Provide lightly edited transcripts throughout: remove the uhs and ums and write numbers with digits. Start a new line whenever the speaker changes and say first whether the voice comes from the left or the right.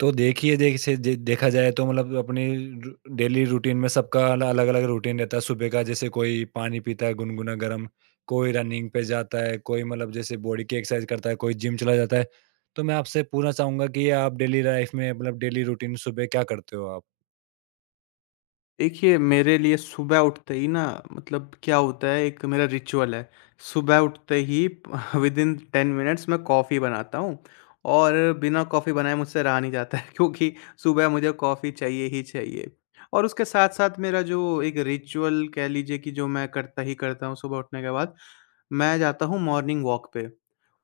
right: तो देखिए जैसे जे देखा जाए तो मतलब अपनी रू डेली रूटीन में सबका अला अलग-अलग रूटीन रहता है। सुबह का जैसे कोई पानी पीता है गुनगुना गरम, कोई रनिंग पे जाता है, कोई मतलब जैसे बॉडी की एक्सरसाइज करता है, कोई जिम चला जाता है। तो मैं आपसे पूछना चाहूँगा कि आप डेली लाइफ में मतलब डेली रूटीन सुबह क्या करते हो आप?
left: देखिए, मेरे लिए सुबह उठते ही ना मतलब क्या होता है एक मेरा रिचुअल है। सुबह उठते ही विदिन 10 मिनट्स मैं कॉफ़ी बनाता हूँ और बिना कॉफ़ी बनाए मुझसे रहा नहीं जाता है क्योंकि सुबह मुझे कॉफ़ी चाहिए ही चाहिए। और उसके साथ-साथ मेरा जो एक रिचुअल कह लीजिए कि जो मैं करता ही करता हूँ सुबह उठने के बाद, मैं जाता हूँ मॉर्निंग वॉक पे।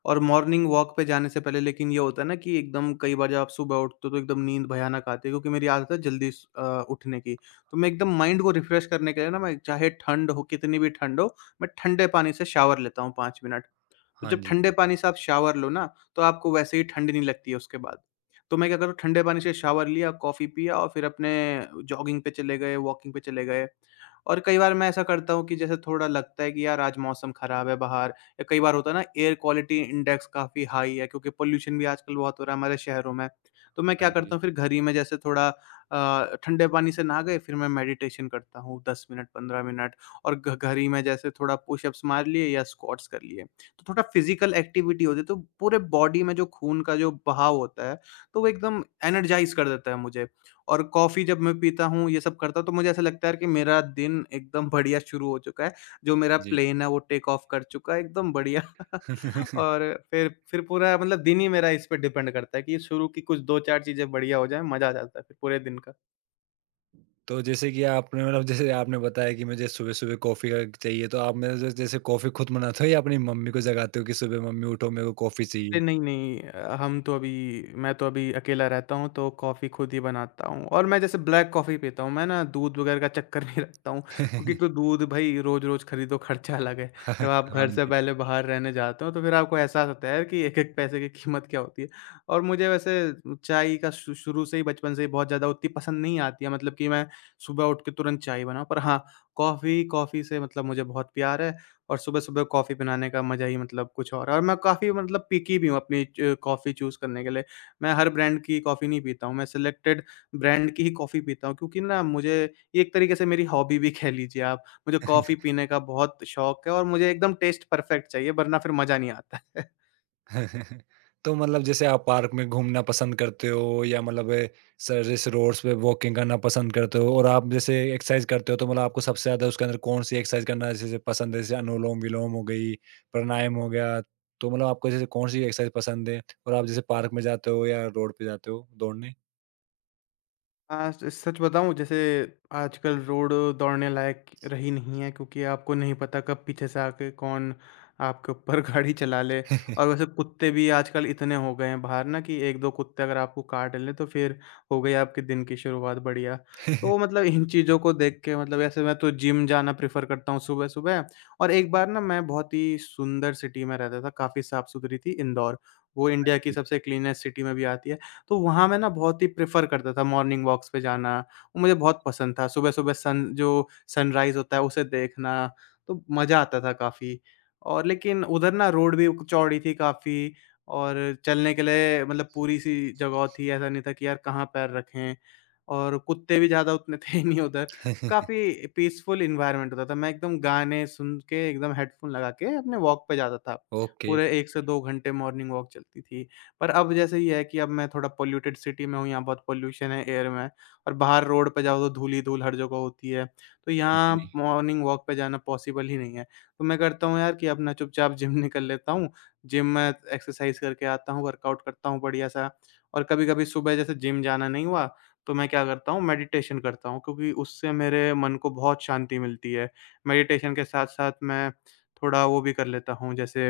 left: और मॉर्निंग वॉक पे जाने से पहले लेकिन ये होता है ना कि एकदम कई बार जब आप सुबह उठते हो तो एकदम नींद भयानक आती है क्योंकि मेरी आदत है जल्दी उठने की। तो मैं एकदम माइंड को रिफ्रेश करने के लिए ना, मैं चाहे ठंड हो कितनी भी ठंड हो, मैं ठंडे पानी से शावर लेता हूँ पाँच मिनट। तो
right: हाँ
left: जब
right: जी,
left: ठंडे पानी से आप शावर लो ना, तो आपको वैसे ही ठंड नहीं लगती है उसके बाद। तो मैं क्या करता हूँ, ठंडे पानी से शावर लिया, कॉफ़ी पिया और फिर अपने जॉगिंग पे चले गए, वॉकिंग पे चले गए। और कई बार मैं ऐसा करता हूँ कि जैसे थोड़ा लगता है कि यार आज मौसम ख़राब है बाहर, या कई बार होता है ना एयर क्वालिटी इंडेक्स काफ़ी हाई है क्योंकि पॉल्यूशन भी आजकल बहुत हो रहा है हमारे शहरों में। तो मैं
right: हाँ
left: क्या करता
right: जी,
left: हूँ फिर घर ही में जैसे थोड़ा ठंडे पानी से नहा गए, फिर मैं मेडिटेशन करता हूँ 10 मिनट, 15 मिनट और घ घर ही में जैसे थोड़ा पुशअप्स मार लिए या स्क्वाट्स कर लिए। तो थोड़ा फिजिकल एक्टिविटी होती है तो पूरे बॉडी में जो खून का जो बहाव होता है, तो वो एकदम एनर्जाइज कर देता है मुझे। और कॉफ़ी जब मैं पीता हूँ ये सब करता हूँ तो मुझे ऐसा लगता है कि मेरा दिन एकदम बढ़िया शुरू हो चुका है। जो मेरा
right: जी।
left: प्लेन है वो टेक ऑफ कर चुका है एकदम बढ़िया। और फिर पूरा मतलब दिन ही मेरा इस पे डिपेंड करता है कि शुरू की कुछ 2-4 चीज़ें बढ़िया हो जाएँ, मज़ा आ जाता है फिर पूरे दिन का।
right: तो जैसे कि आपने मतलब जैसे आपने बताया कि मुझे सुबह-सुबह कॉफ़ी चाहिए तो आप मतलब ज जैसे कॉफ़ी खुद बनाते हो या अपनी मम्मी को जगाते हो कि सुबह मम्मी उठो मेरे को कॉफ़ी
left: अरे
right: चाहिए?
left: नहीं, नहीं हम तो अभी मैं तो अभी अकेला रहता हूँ तो कॉफ़ी खुद ही बनाता हूँ और मैं जैसे ब्लैक कॉफ़ी पीता हूँ, मैं ना दूध वगैरह का चक्कर नहीं रखता हूँ क्योंकि एक तो दूध भई रोज़-रोज़ खरीदो, खर्चा अलग है। जब आप
right: हाँ
left: घर से
right: जी।
left: पहले बाहर रहने जाते हो तो फिर आपको एहसास होता है यार कि एक-एक पैसे की कीमत क्या होती है। और मुझे वैसे चाय का शु शुरू से ही बचपन से ही बहुत ज़्यादा उतनी पसंद नहीं आती है, मतलब कि मैं सुबह उठ के तुरंत चाय बनाऊँ। पर हाँ, कॉफ़ी कॉफ़ी से मतलब मुझे बहुत प्यार है। और सुबह-सुबह कॉफ़ी बनाने का मज़ा ही मतलब कुछ और है, और मैं काफ़ी मतलब पिकी भी हूँ अपनी च कॉफ़ी चूज़ करने के लिए। मैं हर ब्रांड की कॉफ़ी नहीं पीता हूँ, मैं सिलेक्टेड ब्रांड की ही कॉफ़ी पीता हूँ क्योंकि ना मुझे ये एक तरीके से मेरी हॉबी भी कह लीजिए आप। मुझे कॉफ़ी पीने का बहुत शौक है और मुझे एकदम टेस्ट परफेक्ट चाहिए वरना फिर मज़ा नहीं आता।
right: तो मतलब जैसे आप पार्क में घूमना पसंद करते हो या मतलब सर जैसे रोड्स पे वॉकिंग करना पसंद करते हो और आप जैसे एक्सरसाइज करते हो तो मतलब आपको सबसे ज्यादा उसके अंदर कौन सी एक्सरसाइज करना जैसे पसंद है जैसे अनुलोम विलोम हो गई प्राणायाम हो गया तो मतलब आपको जैसे कौन सी एक्सरसाइज पसंद है और आप जैसे पार्क में जाते हो या रोड पे जाते हो दौड़ने।
left: हाँ, स सच बताऊँ जैसे आजकल रोड दौड़ने लायक रही नहीं है क्योंकि आपको नहीं पता कब पीछे से आके कौन आपके ऊपर गाड़ी चला ले। और वैसे कुत्ते भी आजकल इतने हो गए हैं बाहर ना कि 1-2 कुत्ते अगर आपको काट लें तो फिर हो गई आपके दिन की शुरुआत बढ़िया। तो मतलब इन चीज़ों को देख के मतलब ऐसे मैं तो जिम जाना प्रेफ़र करता हूँ सुबह-सुबह। और एक बार ना मैं बहुत ही सुंदर सिटी में रहता था, काफ़ी साफ़-सुथरी थी इंदौर। वो इंडिया की
right: जी,
left: सबसे क्लीनेस्ट सिटी में भी आती है। तो वहाँ मैं ना बहुत ही प्रेफ़र करता था मॉर्निंग वॉक्स पे जाना, वो मुझे बहुत पसंद था। सुबह-सुबह सन जो सनराइज़ होता है उसे देखना, तो मज़ा आता था काफ़ी। और लेकिन उधर ना रोड भी चौड़ी थी काफ़ी और चलने के लिए मतलब पूरी-सी जगह थी, ऐसा नहीं था कि यार कहाँ पैर रखें। और कुत्ते भी ज़्यादा उतने थे नहीं उधर। काफ़ी पीसफुल एनवायरनमेंट होता था। मैं एकदम गाने सुन के एकदम हेडफ़ोन लगा के अपने वॉक पे जाता था।
right: ओके।
left: पूरे 1 से 2 घंटे मॉर्निंग वॉक चलती थी। पर अब जैसे ये है कि अब मैं थोड़ा पॉल्यूटेड सिटी में हूँ, यहाँ बहुत पॉल्यूशन है एयर में और बाहर रोड पे जाओ तो धूल ही धूल हर जगह होती है। तो
right: हाँ
left: यहाँ
right: जी।
left: मॉर्निंग वॉक पे जाना पॉसिबल ही नहीं है। तो मैं करता हूँ यार कि अपना चुपचाप जिम निकल लेता हूँ, जिम में एक्सरसाइज़ करके आता हूँ, वर्कआउट करता हूँ बढ़िया-सा। और कभी-कभी सुबह जैसे जिम जाना नहीं हुआ, तो मैं क्या करता हूँ मेडिटेशन करता हूँ क्योंकि उससे मेरे मन को बहुत शांति मिलती है। मेडिटेशन के साथ-साथ मैं थोड़ा वो भी कर लेता हूँ जैसे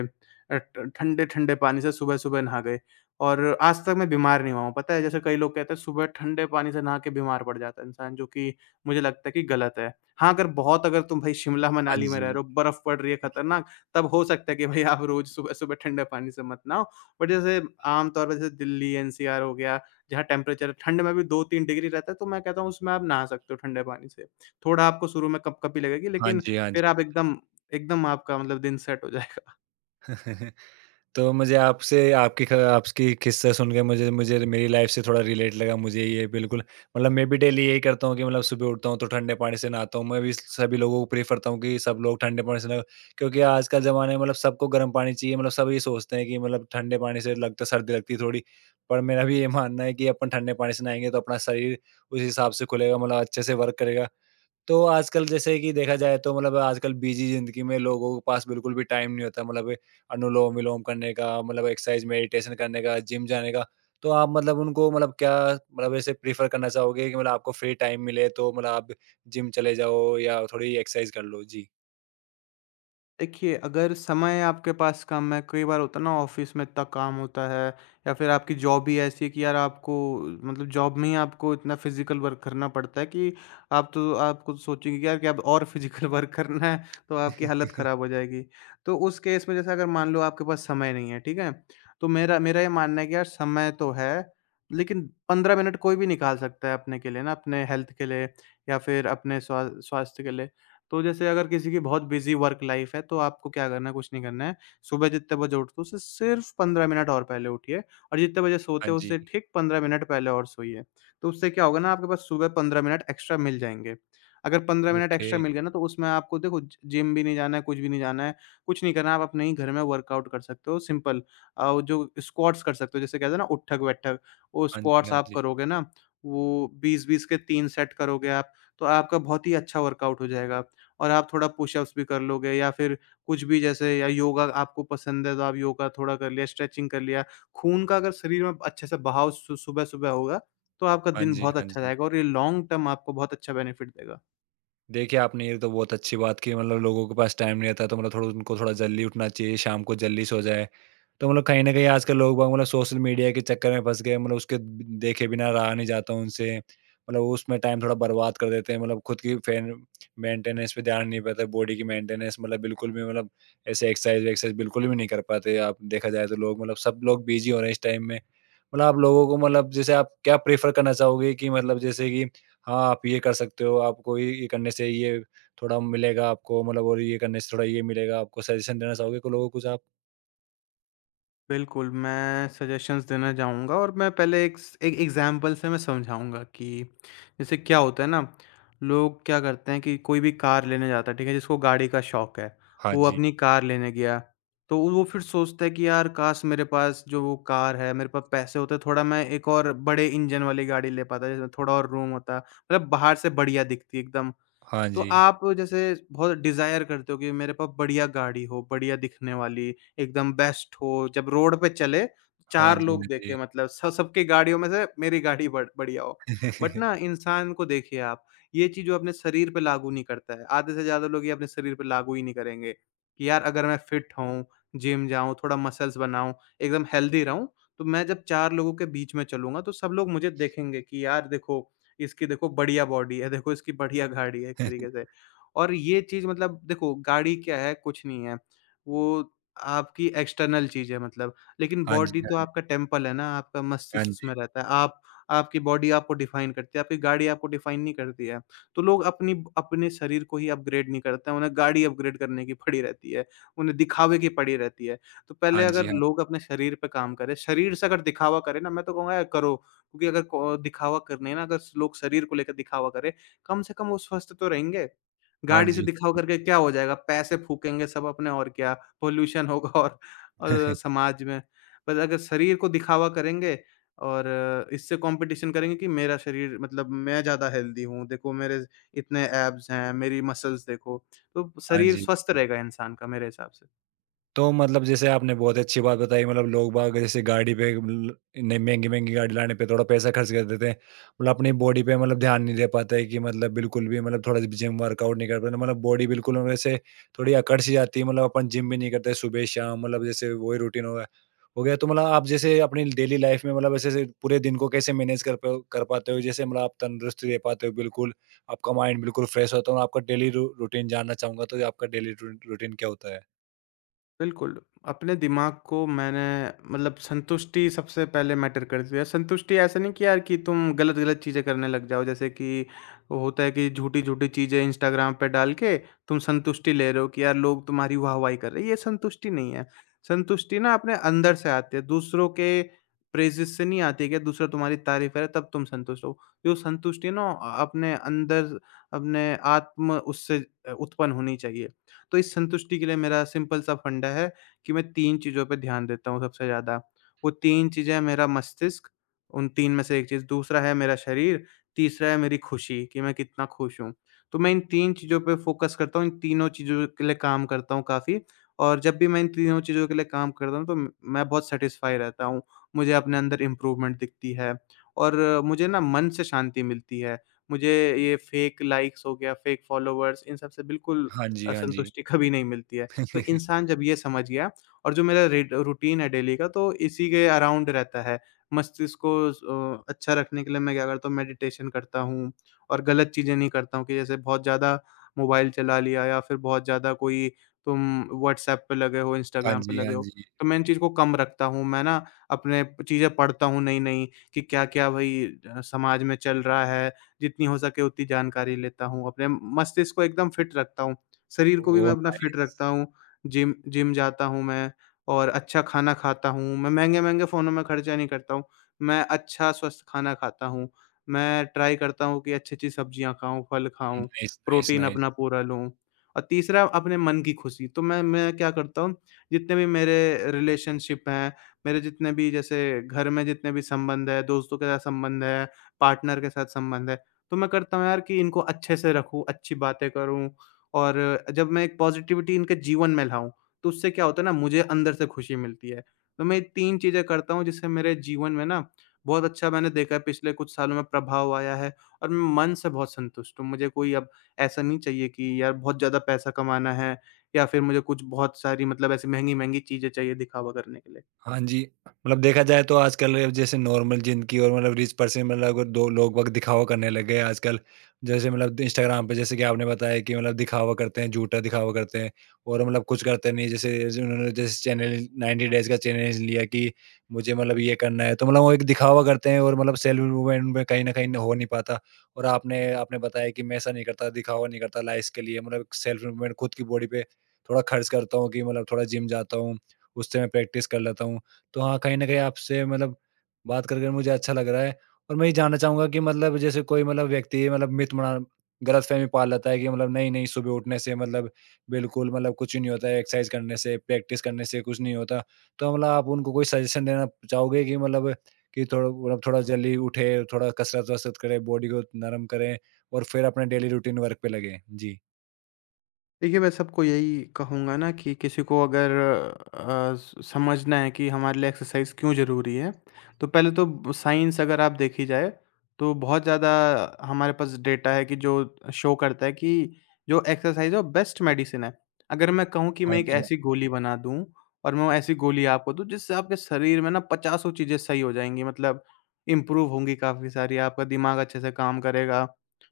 left: अ, ठ ठंडे-ठंडे पानी से सुबह-सुबह नहा गए। और आज तक मैं बीमार नहीं हुआ हूँ, पता है? जैसे कई लोग कहते हैं सुबह ठंडे पानी से नहा के बीमार पड़ जाता है इंसान, जो कि मुझे लगता है कि गलत है। हाँ, अगर तुम भई शिमला,
right: हाँ
left: मनाली में रह रहे
right: जी।
left: हो, बर्फ़ पड़ रही है खतरनाक, तब हो सकता है कि भई आप रोज़ सुबह-सुबह ठंडे पानी से मत नहाओ। बट जैसे आम तौर पे जैसे दिल्ली, एनसीआर हो गया, जहाँ टेम्परेचर ठंड में भी 2-3 डिग्री रहता है, तो मैं कहता हूँ उसमें आप नहा सकते हो ठंडे पानी से। थोड़ा आपको शुरू में कँपकँपी लगेगी
right: हाँ
left: लेकिन
right: जी। हाँ जी।
left: फिर आप एकदम एकदम आपका मतलब दिन सेट हो जाएगा।
right: तो मुझे आपसे आपकी ख आपकी किस्सा सुन के मुझे मुझे मेरी लाइफ से थोड़ा रिलेट लगा मुझे ये बिल्कुल। मतलब मैं भी डेली यही करता हूँ कि मतलब सुबह उठता हूँ तो ठंडे पानी से नहाता हूँ। मैं भी सभी लोगों को प्रेफ़र करता हूँ कि सब लोग ठंडे पानी से नहाओ क्योंकि आज का ज़माना है मतलब सबको गर्म पानी चाहिए मतलब सब ये सोचते हैं कि मतलब ठंडे पानी से लगता सर्दी लगती है थोड़ी। पर मेरा भी ये मानना है कि अपन ठंडे पानी से नहाएँगे तो अपना शरीर उस हिसाब से खुलेगा मतलब अच्छे से वर्क करेगा। तो आजकल जैसे कि देखा जाए तो मतलब आजकल बिजी जिंदगी में लोगों के पास बिल्कुल भी टाइम नहीं होता मतलब अनुलोम विलोम करने का मतलब एक्सरसाइज मेडिटेशन करने का जिम जाने का तो आप मतलब उनको मतलब क्या मतलब ऐसे प्रीफर करना चाहोगे कि मतलब आपको फ्री टाइम मिले तो मतलब आप जिम चले जाओ या थोड़ी एक्सरसाइज कर लो जी।
left: देखिए, अगर समय आपके पास कम है, कई बार होता है ना ऑफ़िस में इतना काम होता है या फिर आपकी जॉब ही ऐसी है कि यार आपको मतलब जॉब में ही आपको इतना फ़िज़िकल वर्क करना पड़ता है कि आप, तो आप खुद सोचेंगे कि यार कि अब और फ़िज़िकल वर्क करना है, तो आपकी हालत ख़राब हो जाएगी। तो उस केस में जैसे अगर मान लो आपके पास समय नहीं है, ठीक है? तो मेरा मेरा ये मानना है कि यार समय तो है, लेकिन 15 मिनट कोई भी निकाल सकता है अपने के लिए ना, अपने हेल्थ के लिए या फिर अपने स्वास्थ्य के लिए। तो जैसे अगर किसी की बहुत बिज़ी वर्क लाइफ़ है, तो आपको क्या करना है, कुछ नहीं करना है। सुबह जितने बजे उठते हो, उससे सिर्फ़ 15 मिनट और पहले उठिए और जितने बजे
right: हाँ
left: सोते हो,
right: जी।
left: उससे ठीक 15 मिनट पहले और सोइए। तो उससे क्या होगा ना, आपके पास सुबह 15 मिनट एक्स्ट्रा मिल जाएँगे। अगर 15 मिनट
right: ओके।
left: एक्स्ट्रा मिल गए ना, तो उसमें आपको देखो ज जिम भी नहीं जाना है, कुछ भी नहीं जाना है, कुछ नहीं करना है। आप अपने ही घर में वर्कआउट कर सकते हो सिंपल। वो जो स्क्वाट्स कर सकते हो, जैसे कहते हैं ना उठक-बैठक, वो
right: हाँ जी।
left: स्क्वाट्स
right: हाँ
left: आप
right: जी।
left: करोगे ना, वो 20-20 के 3 सेट करोगे आप, तो आपका बहुत ही अच्छा वर्कआउट हो जाएगा। और आप थोड़ा पुशअप्स भी कर लोगे या फिर कुछ भी जैसे, या योगा आपको पसंद है तो आप योगा थोड़ा कर लिया, स्ट्रेचिंग कर लिया। खून का अगर शरीर में अच्छे से बहाव सु सुबह-सुबह होगा, तो आपका
right: हाँ
left: दिन
right: जी।
left: बहुत
right: हाँ
left: अच्छा
right: जी।
left: जाएगा और ये लॉन्ग टर्म आपको बहुत अच्छा बेनिफिट देगा।
right: देखिए, आपने ये तो बहुत अच्छी बात की मतलब लोगों के पास टाइम नहीं रहता तो मतलब थोड़ा उनको थोड़ा जल्दी उठना चाहिए, शाम को जल्दी सो जाए। तो मतलब कहीं न कहीं आजकल लोग बाग मतलब सोशल मीडिया के चक्कर में फँस गए मतलब उसके देखे बिना रहा नहीं जाता उनसे। मतलब उसमें टाइम थोड़ा बर्बाद कर देते हैं मतलब खुद की फैन मेंटेनेंस पे ध्यान नहीं पाता बॉडी की मेंटेनेंस मतलब बिल्कुल भी मतलब ऐसे एक्सरसाइज़-वेक्सरसाइज़ बिल्कुल भी नहीं कर पाते। आप देखा जाए तो लोग मतलब सब लोग बिज़ी हो रहे हैं इस टाइम में। मतलब आप लोगों को मतलब जैसे आप क्या प्रेफ़र करना चाहोगे कि मतलब जैसे कि हाँ, आप ये कर सकते हो, आपको ये करने से ये थोड़ा मिलेगा आपको मतलब और ये करने से थोड़ा ये मिलेगा, आपको सजेशन देना चाहोगे को लोगों को कुछ आप?
left: बिल्कुल, मैं सजेशंस देना चाहूँगा और मैं पहले एक स एक एग्ज़ाम्पल से मैं समझाऊँगा कि जैसे क्या होता है ना, लोग क्या करते हैं कि कोई भी कार लेने जाता है, ठीक है? जिसको गाड़ी का शौक है,
right: हाँ
left: वो
right: जी।
left: अपनी कार लेने गया, तो वो फिर सोचता है कि यार काश मेरे पास जो वो कार है, मेरे पास पैसे होते थोड़ा मैं एक और बड़े इंजन वाली गाड़ी ले पाता, जिसमें थोड़ा और रूम होता। मतलब बाहर से बढ़िया दिखती एकदम।
right: हाँ
left: तो
right: जी।
left: आप जैसे बहुत डिज़ायर करते हो कि मेरे पास बढ़िया गाड़ी हो, बढ़िया दिखने वाली, एकदम बेस्ट हो, जब रोड पे चले
right: हाँ
left: 4
right: जी, हाँ
left: लोग देखें
right: जी।
left: मतलब स सबकी गाड़ियों में से मेरी गाड़ी बड़ बढ़िया हो। बट ना इंसान को देखिए आप, ये चीज़ जो अपने शरीर पे लागू नहीं करता है, आधे से ज़्यादा लोग ये अपने शरीर पे लागू ही नहीं करेंगे कि यार अगर मैं फिट हूँ, जिम जाऊँ, थोड़ा मसल्स बनाऊँ, एकदम हेल्दी रहूँ, तो मैं जब 4 लोगों के बीच में चलूँगा तो सब लोग मुझे देखेंगे कि यार देखो इसकी देखो बढ़िया बॉडी है, देखो इसकी बढ़िया गाड़ी है एक तरीके से। और ये चीज़ मतलब देखो गाड़ी क्या है कुछ नहीं है, वो आपकी एक्सटर्नल चीज़ है मतलब, लेकिन
right: हाँ जी,
left: बॉडी तो
right: हाँ जी।
left: आपका टेम्पल है ना, आपका
right: हाँ
left: मस्तिष्क
right: जी।
left: उसमें रहता है। आप आपकी बॉडी आपको डिफाइन करती है, आपकी गाड़ी आपको डिफाइन नहीं करती है। तो लोग अपनी अपने शरीर को ही अपग्रेड नहीं करते हैं, उन्हें गाड़ी अपग्रेड करने की पड़ी रहती है, उन्हें दिखावे की पड़ी रहती है। तो पहले
right: हाँ जी,
left: अगर
right: हाँ।
left: लोग अपने शरीर पे काम करें, शरीर से अगर दिखावा करें ना मैं तो कहूँगा यार करो क्योंकि अगर को दिखावा करने हैं ना अगर लोग शरीर को लेकर दिखावा करें, कम से कम वो स्वस्थ तो रहेंगे।
right: हाँ
left: गाड़ी से
right: जी, हाँ
left: दिखावा
right: जी।
left: करके क्या हो जाएगा? पैसे फूकेंगे सब अपने और क्या, पॉल्यूशन होगा और समाज में। पर अगर शरीर को दिखावा करेंगे और इससे कॉम्पिटिशन करेंगे कि मेरा शरीर मतलब मैं ज़्यादा हेल्दी हूँ, देखो मेरे इतने एब्स हैं, मेरी मसल्स देखो। तो
right: हाँ
left: शरीर
right: जी।
left: स्वस्थ रहेगा इंसान का मेरे हिसाब से।
right: तो मतलब जैसे आपने बहुत अच्छी बात बताई मतलब लोग बाग जैसे गाड़ी पे इतने महंगी महंगी गाड़ी लाने पे थोड़ा पैसा खर्च कर देते हैं मतलब अपनी बॉडी पे मतलब ध्यान नहीं दे पाते कि मतलब बिल्कुल भी मतलब थोड़ा जिम वर्कआउट नहीं कर पाते मतलब बॉडी बिल्कुल वैसे थोड़ी अकड़ सी जाती है मतलब अपन जिम भी नहीं करते सुबह शाम मतलब जैसे वही रूटीन हो गया तो मतलब आप जैसे अपनी डेली लाइफ में मतलब ऐसे ऐसे पूरे दिन को कैसे मैनेज कर कर पाते हो जैसे मतलब आप तंदुरुस्त रह पाते हो बिल्कुल आपका माइंड बिल्कुल फ्रेश होता है और आपका डेली रूटीन जानना चाहूंगा तो आपका डेली रूटीन क्या होता है?
left: बिल्कुल, अपने दिमाग को मैंने मतलब संतुष्टि सबसे पहले मैटर करती है। संतुष्टि ऐसा नहीं कि यार कि तुम गलत-गलत चीज़ें करने लग जाओ, जैसे कि वो होता है कि झूठी-झूठी चीज़ें इंस्टाग्राम पे डाल के तुम संतुष्टि ले रहे हो कि यार लोग तुम्हारी वाह-वाही कर रहे हैं, ये संतुष्टि नहीं है। संतुष्टि ना अपने अंदर से आती है, दूसरों के प्रेज़ेज़ से नहीं आती है कि दूसरा तुम्हारी तारीफ़ करे तब तुम संतुष्ट हो। जो संतुष्टि है ना अपने अंदर अपने आत्म उससे उत्पन्न होनी चाहिए। तो इस संतुष्टि के लिए मेरा सिंपल सा फंडा है कि मैं 3 चीज़ों पे ध्यान देता हूँ सबसे ज़्यादा। वो 3 चीज़ें हैं मेरा मस्तिष्क, उन 3 में से 1 चीज़, दूसरा है मेरा शरीर, तीसरा है मेरी खुशी कि मैं कितना खुश हूँ। तो मैं इन 3 चीज़ों पे फ़ोकस करता हूँ, इन तीनों चीज़ों के लिए काम करता हूँ काफ़ी और जब भी मैं इन तीनों चीज़ों के लिए काम करता हूँ तो म मैं बहुत सैटिस्फाई रहता हूँ। मुझे अपने अंदर इम्प्रूवमेंट दिखती है और मुझे ना मन से शांति मिलती है। मुझे ये फेक लाइक्स हो गया, फेक फॉलोवर्स इन सब से बिल्कुल
right: हाँ जी, हाँ जी।
left: संतुष्टि कभी नहीं मिलती है। तो इंसान जब ये समझ गया और जो मेरा रेड रूटीन है डेली का तो इसी के अराउंड रहता है। मस्तिष्क को अच्छा रखने के लिए मैं क्या करता हूँ मेडिटेशन करता हूँ और गलत चीज़ें नहीं करता हूँ कि जैसे बहुत ज़्यादा मोबाइल चला लिया या फिर बहुत ज़्यादा कोई तुम व्हाट्सऐप पे लगे हो,
right: हाँ
left: इंस्टाग्राम पे
right: जी,
left: लगे
right: हाँ
left: हो।
right: जी।
left: तो मैं इन चीज़ को कम रखता हूँ। मैं ना अपने चीज़ें पढ़ता हूँ नई-नई कि क्या-क्या भई समाज में चल रहा है। जितनी हो सके उतनी जानकारी लेता हूँ। अपने मस्तिष्क को एकदम फिट रखता हूँ। शरीर को भी मैं
right: ओह
left: अपना फिट
right: नाइस!
left: रखता हूँ, जिम जिम जाता हूँ मैं और अच्छा खाना खाता हूँ, मैं महँगे-महँगे फ़ोनों में खर्चा नहीं करता हूँ, मैं अच्छा स्वस्थ खाना खाता हूँ। मैं ट्राई करता हूँ कि अच्छी-अच्छी सब्जियाँ खाऊँ, फल खाऊँ,
right: नाइस, नाइस,
left: प्रोटीन
right: नाइस।
left: अपना पूरा लूँ और तीसरा अपने मन की खुशी, तो मैं क्या करता हूँ, जितने भी मेरे रिलेशनशिप हैं, मेरे जितने भी जैसे घर में जितने भी संबंध हैं, दोस्तों के साथ संबंध है, पार्टनर के साथ संबंध है, तो मैं करता हूँ यार कि इनको अच्छे से रखूँ, अच्छी बातें करूँ और जब मैं एक पॉज़िटिविटी इनके जीवन में लाऊँ, तो उससे क्या होता है ना मुझे अंदर से खुशी मिलती है। तो मैं ये 3 चीज़ें करता हूँ जिससे मेरे जीवन में ना बहुत अच्छा मैंने देखा है पिछले कुछ सालों में प्रभाव आया है और मैं मन से बहुत संतुष्ट हूँ। मुझे कोई अब ऐसा नहीं चाहिए कि यार बहुत ज़्यादा पैसा कमाना है या फिर मुझे कुछ बहुत सारी मतलब ऐसी महँगी-महँगी चीज़ें चाहिए दिखावा करने के लिए।
right: हाँ जी, मतलब देखा जाए तो आजकल जैसे नॉर्मल ज़िंदगी और मतलब रिच पर्सन मतलब अगर दो लोग वक़्त दिखावा करने लग गए आजकल। जैसे मतलब इंस्टाग्राम पे जैसे कि आपने बताया कि मतलब दिखावा करते हैं, झूठा दिखावा करते हैं और मतलब कुछ करते नहीं। जैसे जैसे उन्होंने जैसे चैलेंज 90 डेज़ का चैलेंज लिया कि मुझे मतलब ये करना है, तो मतलब वो एक दिखावा करते हैं और मतलब सेल्फ इम्प्रूवमेंट में कहीं न कहीं हो नहीं पाता। और आपने आपने बताया कि मैं ऐसा नहीं करता, दिखावा नहीं करता लाइफ़ के लिए मतलब सेल्फ इम्प्रूवमेंट खुद की बॉडी पे थोड़ा खर्च करता हूँ कि मतलब थोड़ा जिम जाता हूँ। उससे मैं प्रैक्टिस कर लेता हूँ। तो हाँ, कहीं न कहीं आपसे मतलब बात कर मुझे अच्छा लग रहा है और मैं ये जानना चाहूँगा कि मतलब जैसे कोई मतलब व्यक्ति मतलब मिथ बना गलतफ़हमी पाल लेता है कि मतलब नहीं-नहीं सुबह उठने से मतलब बिल्कुल मतलब कुछ नहीं होता है, एक्सरसाइज़ करने से, प्रैक्टिस करने से कुछ नहीं होता। तो मतलब आप उनको कोई सजेशन देना चाहोगे कि मतलब कि थोड़ा मतलब थोड़ा जल्दी उठे, थोड़ा कसरत-वसरत करें, बॉडी को नरम करें और फिर अपने डेली रूटीन वर्क पे लगें? जी।
left: देखिए, मैं सबको यही कहूँगा ना कि किसी को अगर अ, स समझना है कि हमारे लिए एक्सरसाइज़ क्यों ज़रूरी है, तो पहले तो साइंस अगर आप देखी जाए, तो बहुत ज़्यादा हमारे पास डेटा है कि जो शो करता है कि जो एक्सरसाइज़ है वो बेस्ट मेडिसिन है। अगर मैं कहूँ कि
right: हाँ
left: मैं एक
right: जी,
left: ऐसी गोली बना दूँ और मैं वो ऐसी गोली आपको दूँ जिससे आपके शरीर में ना पचासों चीज़ें सही हो जाएँगी मतलब इम्प्रूव होंगी काफ़ी सारी, आपका दिमाग अच्छे से काम करेगा।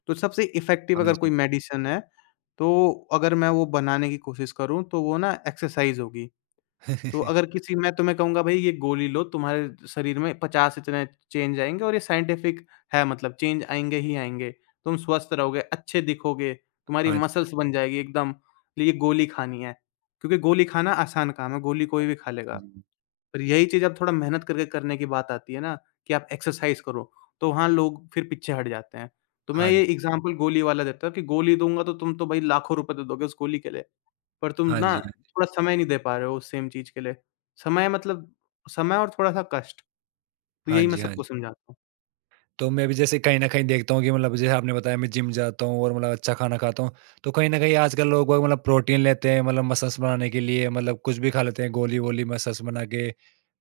left: तो सबसे इफ़ेक्टिव
right: हाँ
left: अगर कोई
right: जी।
left: मेडिसिन है तो अगर मैं वो बनाने की कोशिश करूँ, तो वो ना एक्सरसाइज़ होगी। तो अगर किसी मैं तुम्हें कहूँगा भई ये गोली लो, तुम्हारे शरीर में 50 इतने चेंज आएँगे और ये साइंटिफ़िक है मतलब चेंज आएँगे ही आएँगे। तुम स्वस्थ रहोगे, अच्छे दिखोगे, तुम्हारी
right: हाँ जी,
left: मसल्स बन जाएगी एकदम, ये गोली खानी है। क्योंकि गोली खाना आसान काम है, गोली कोई भी खा
right: हाँ
left: लेगा।
right: जी।
left: पर यही चीज़ अब थोड़ा मेहनत करके करने की बात आती है ना कि आप एक्सरसाइज़ करो, तो वहाँ लोग फिर पीछे हट जाते हैं। तो मैं
right: हाँ जी,
left: ये एग्ज़ाम्पल गोली वाला देता हूँ कि गोली दूँगा तो तुम तो भाई लाखों रुपए दे दोगे उस गोली के लिए, पर तुम
right: हाँ
left: ना
right: जी।
left: थोड़ा समय नहीं दे पा रहे हो उस सेम चीज़ के लिए। समय मतलब समय और थोड़ा-सा कष्ट, तो
right: हाँ
left: यही मैं
right: जी, हाँ जी।
left: सबको समझाता हूँ।
right: तो मैं भी जैसे कहीं न कहीं देखता हूँ कि मतलब जैसे आपने बताया मैं जिम जाता हूँ और मतलब अच्छा खाना खाता हूँ। तो कहीं न कहीं आजकल लोग बाग मतलब प्रोटीन लेते हैं मतलब मसल्स बनाने के लिए मतलब कुछ भी खा लेते हैं गोली-वोली मसल्स बना के,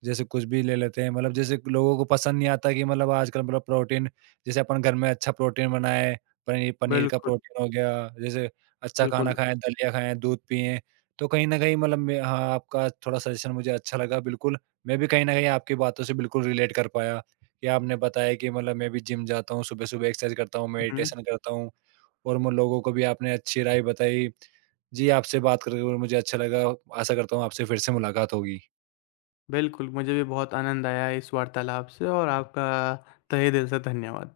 right: जैसे कुछ भी ले लेते हैं। मतलब जैसे लोगों को पसंद नहीं आता कि मतलब आजकल मतलब प्रोटीन जैसे अपन घर में अच्छा प्रोटीन बनाएँ, पनीर पनीर का
left: बिल्कुल,
right: प्रोटीन हो गया, जैसे अच्छा
left: बिल्कुल।
right: खाना खाएँ, दलिया खाएँ, दूध पिएँ। तो कहीं न कहीं मतलब मैं हाँ, आपका थोड़ा सजेशन मुझे अच्छा लगा बिल्कुल। मैं भी कहीं न कहीं आपकी बातों से बिल्कुल रिलेट कर पाया। कि आपने बताया कि मतलब मैं भी जिम जाता हूँ, सुबह-सुबह एक्सरसाइज करता हूँ,
left: हुँ, हुँ।
right: मेडिटेशन करता हूँ और मैं लोगों को भी आपने अच्छी राय बताई। जी, आपसे बात करके मुझे अच्छा लगा। आशा करता हूँ आपसे फिर से मुलाकात होगी।
left: बिल्कुल, मुझे भी बहुत आनंद आया इस वार्तालाप से और आपका तहे दिल से धन्यवाद।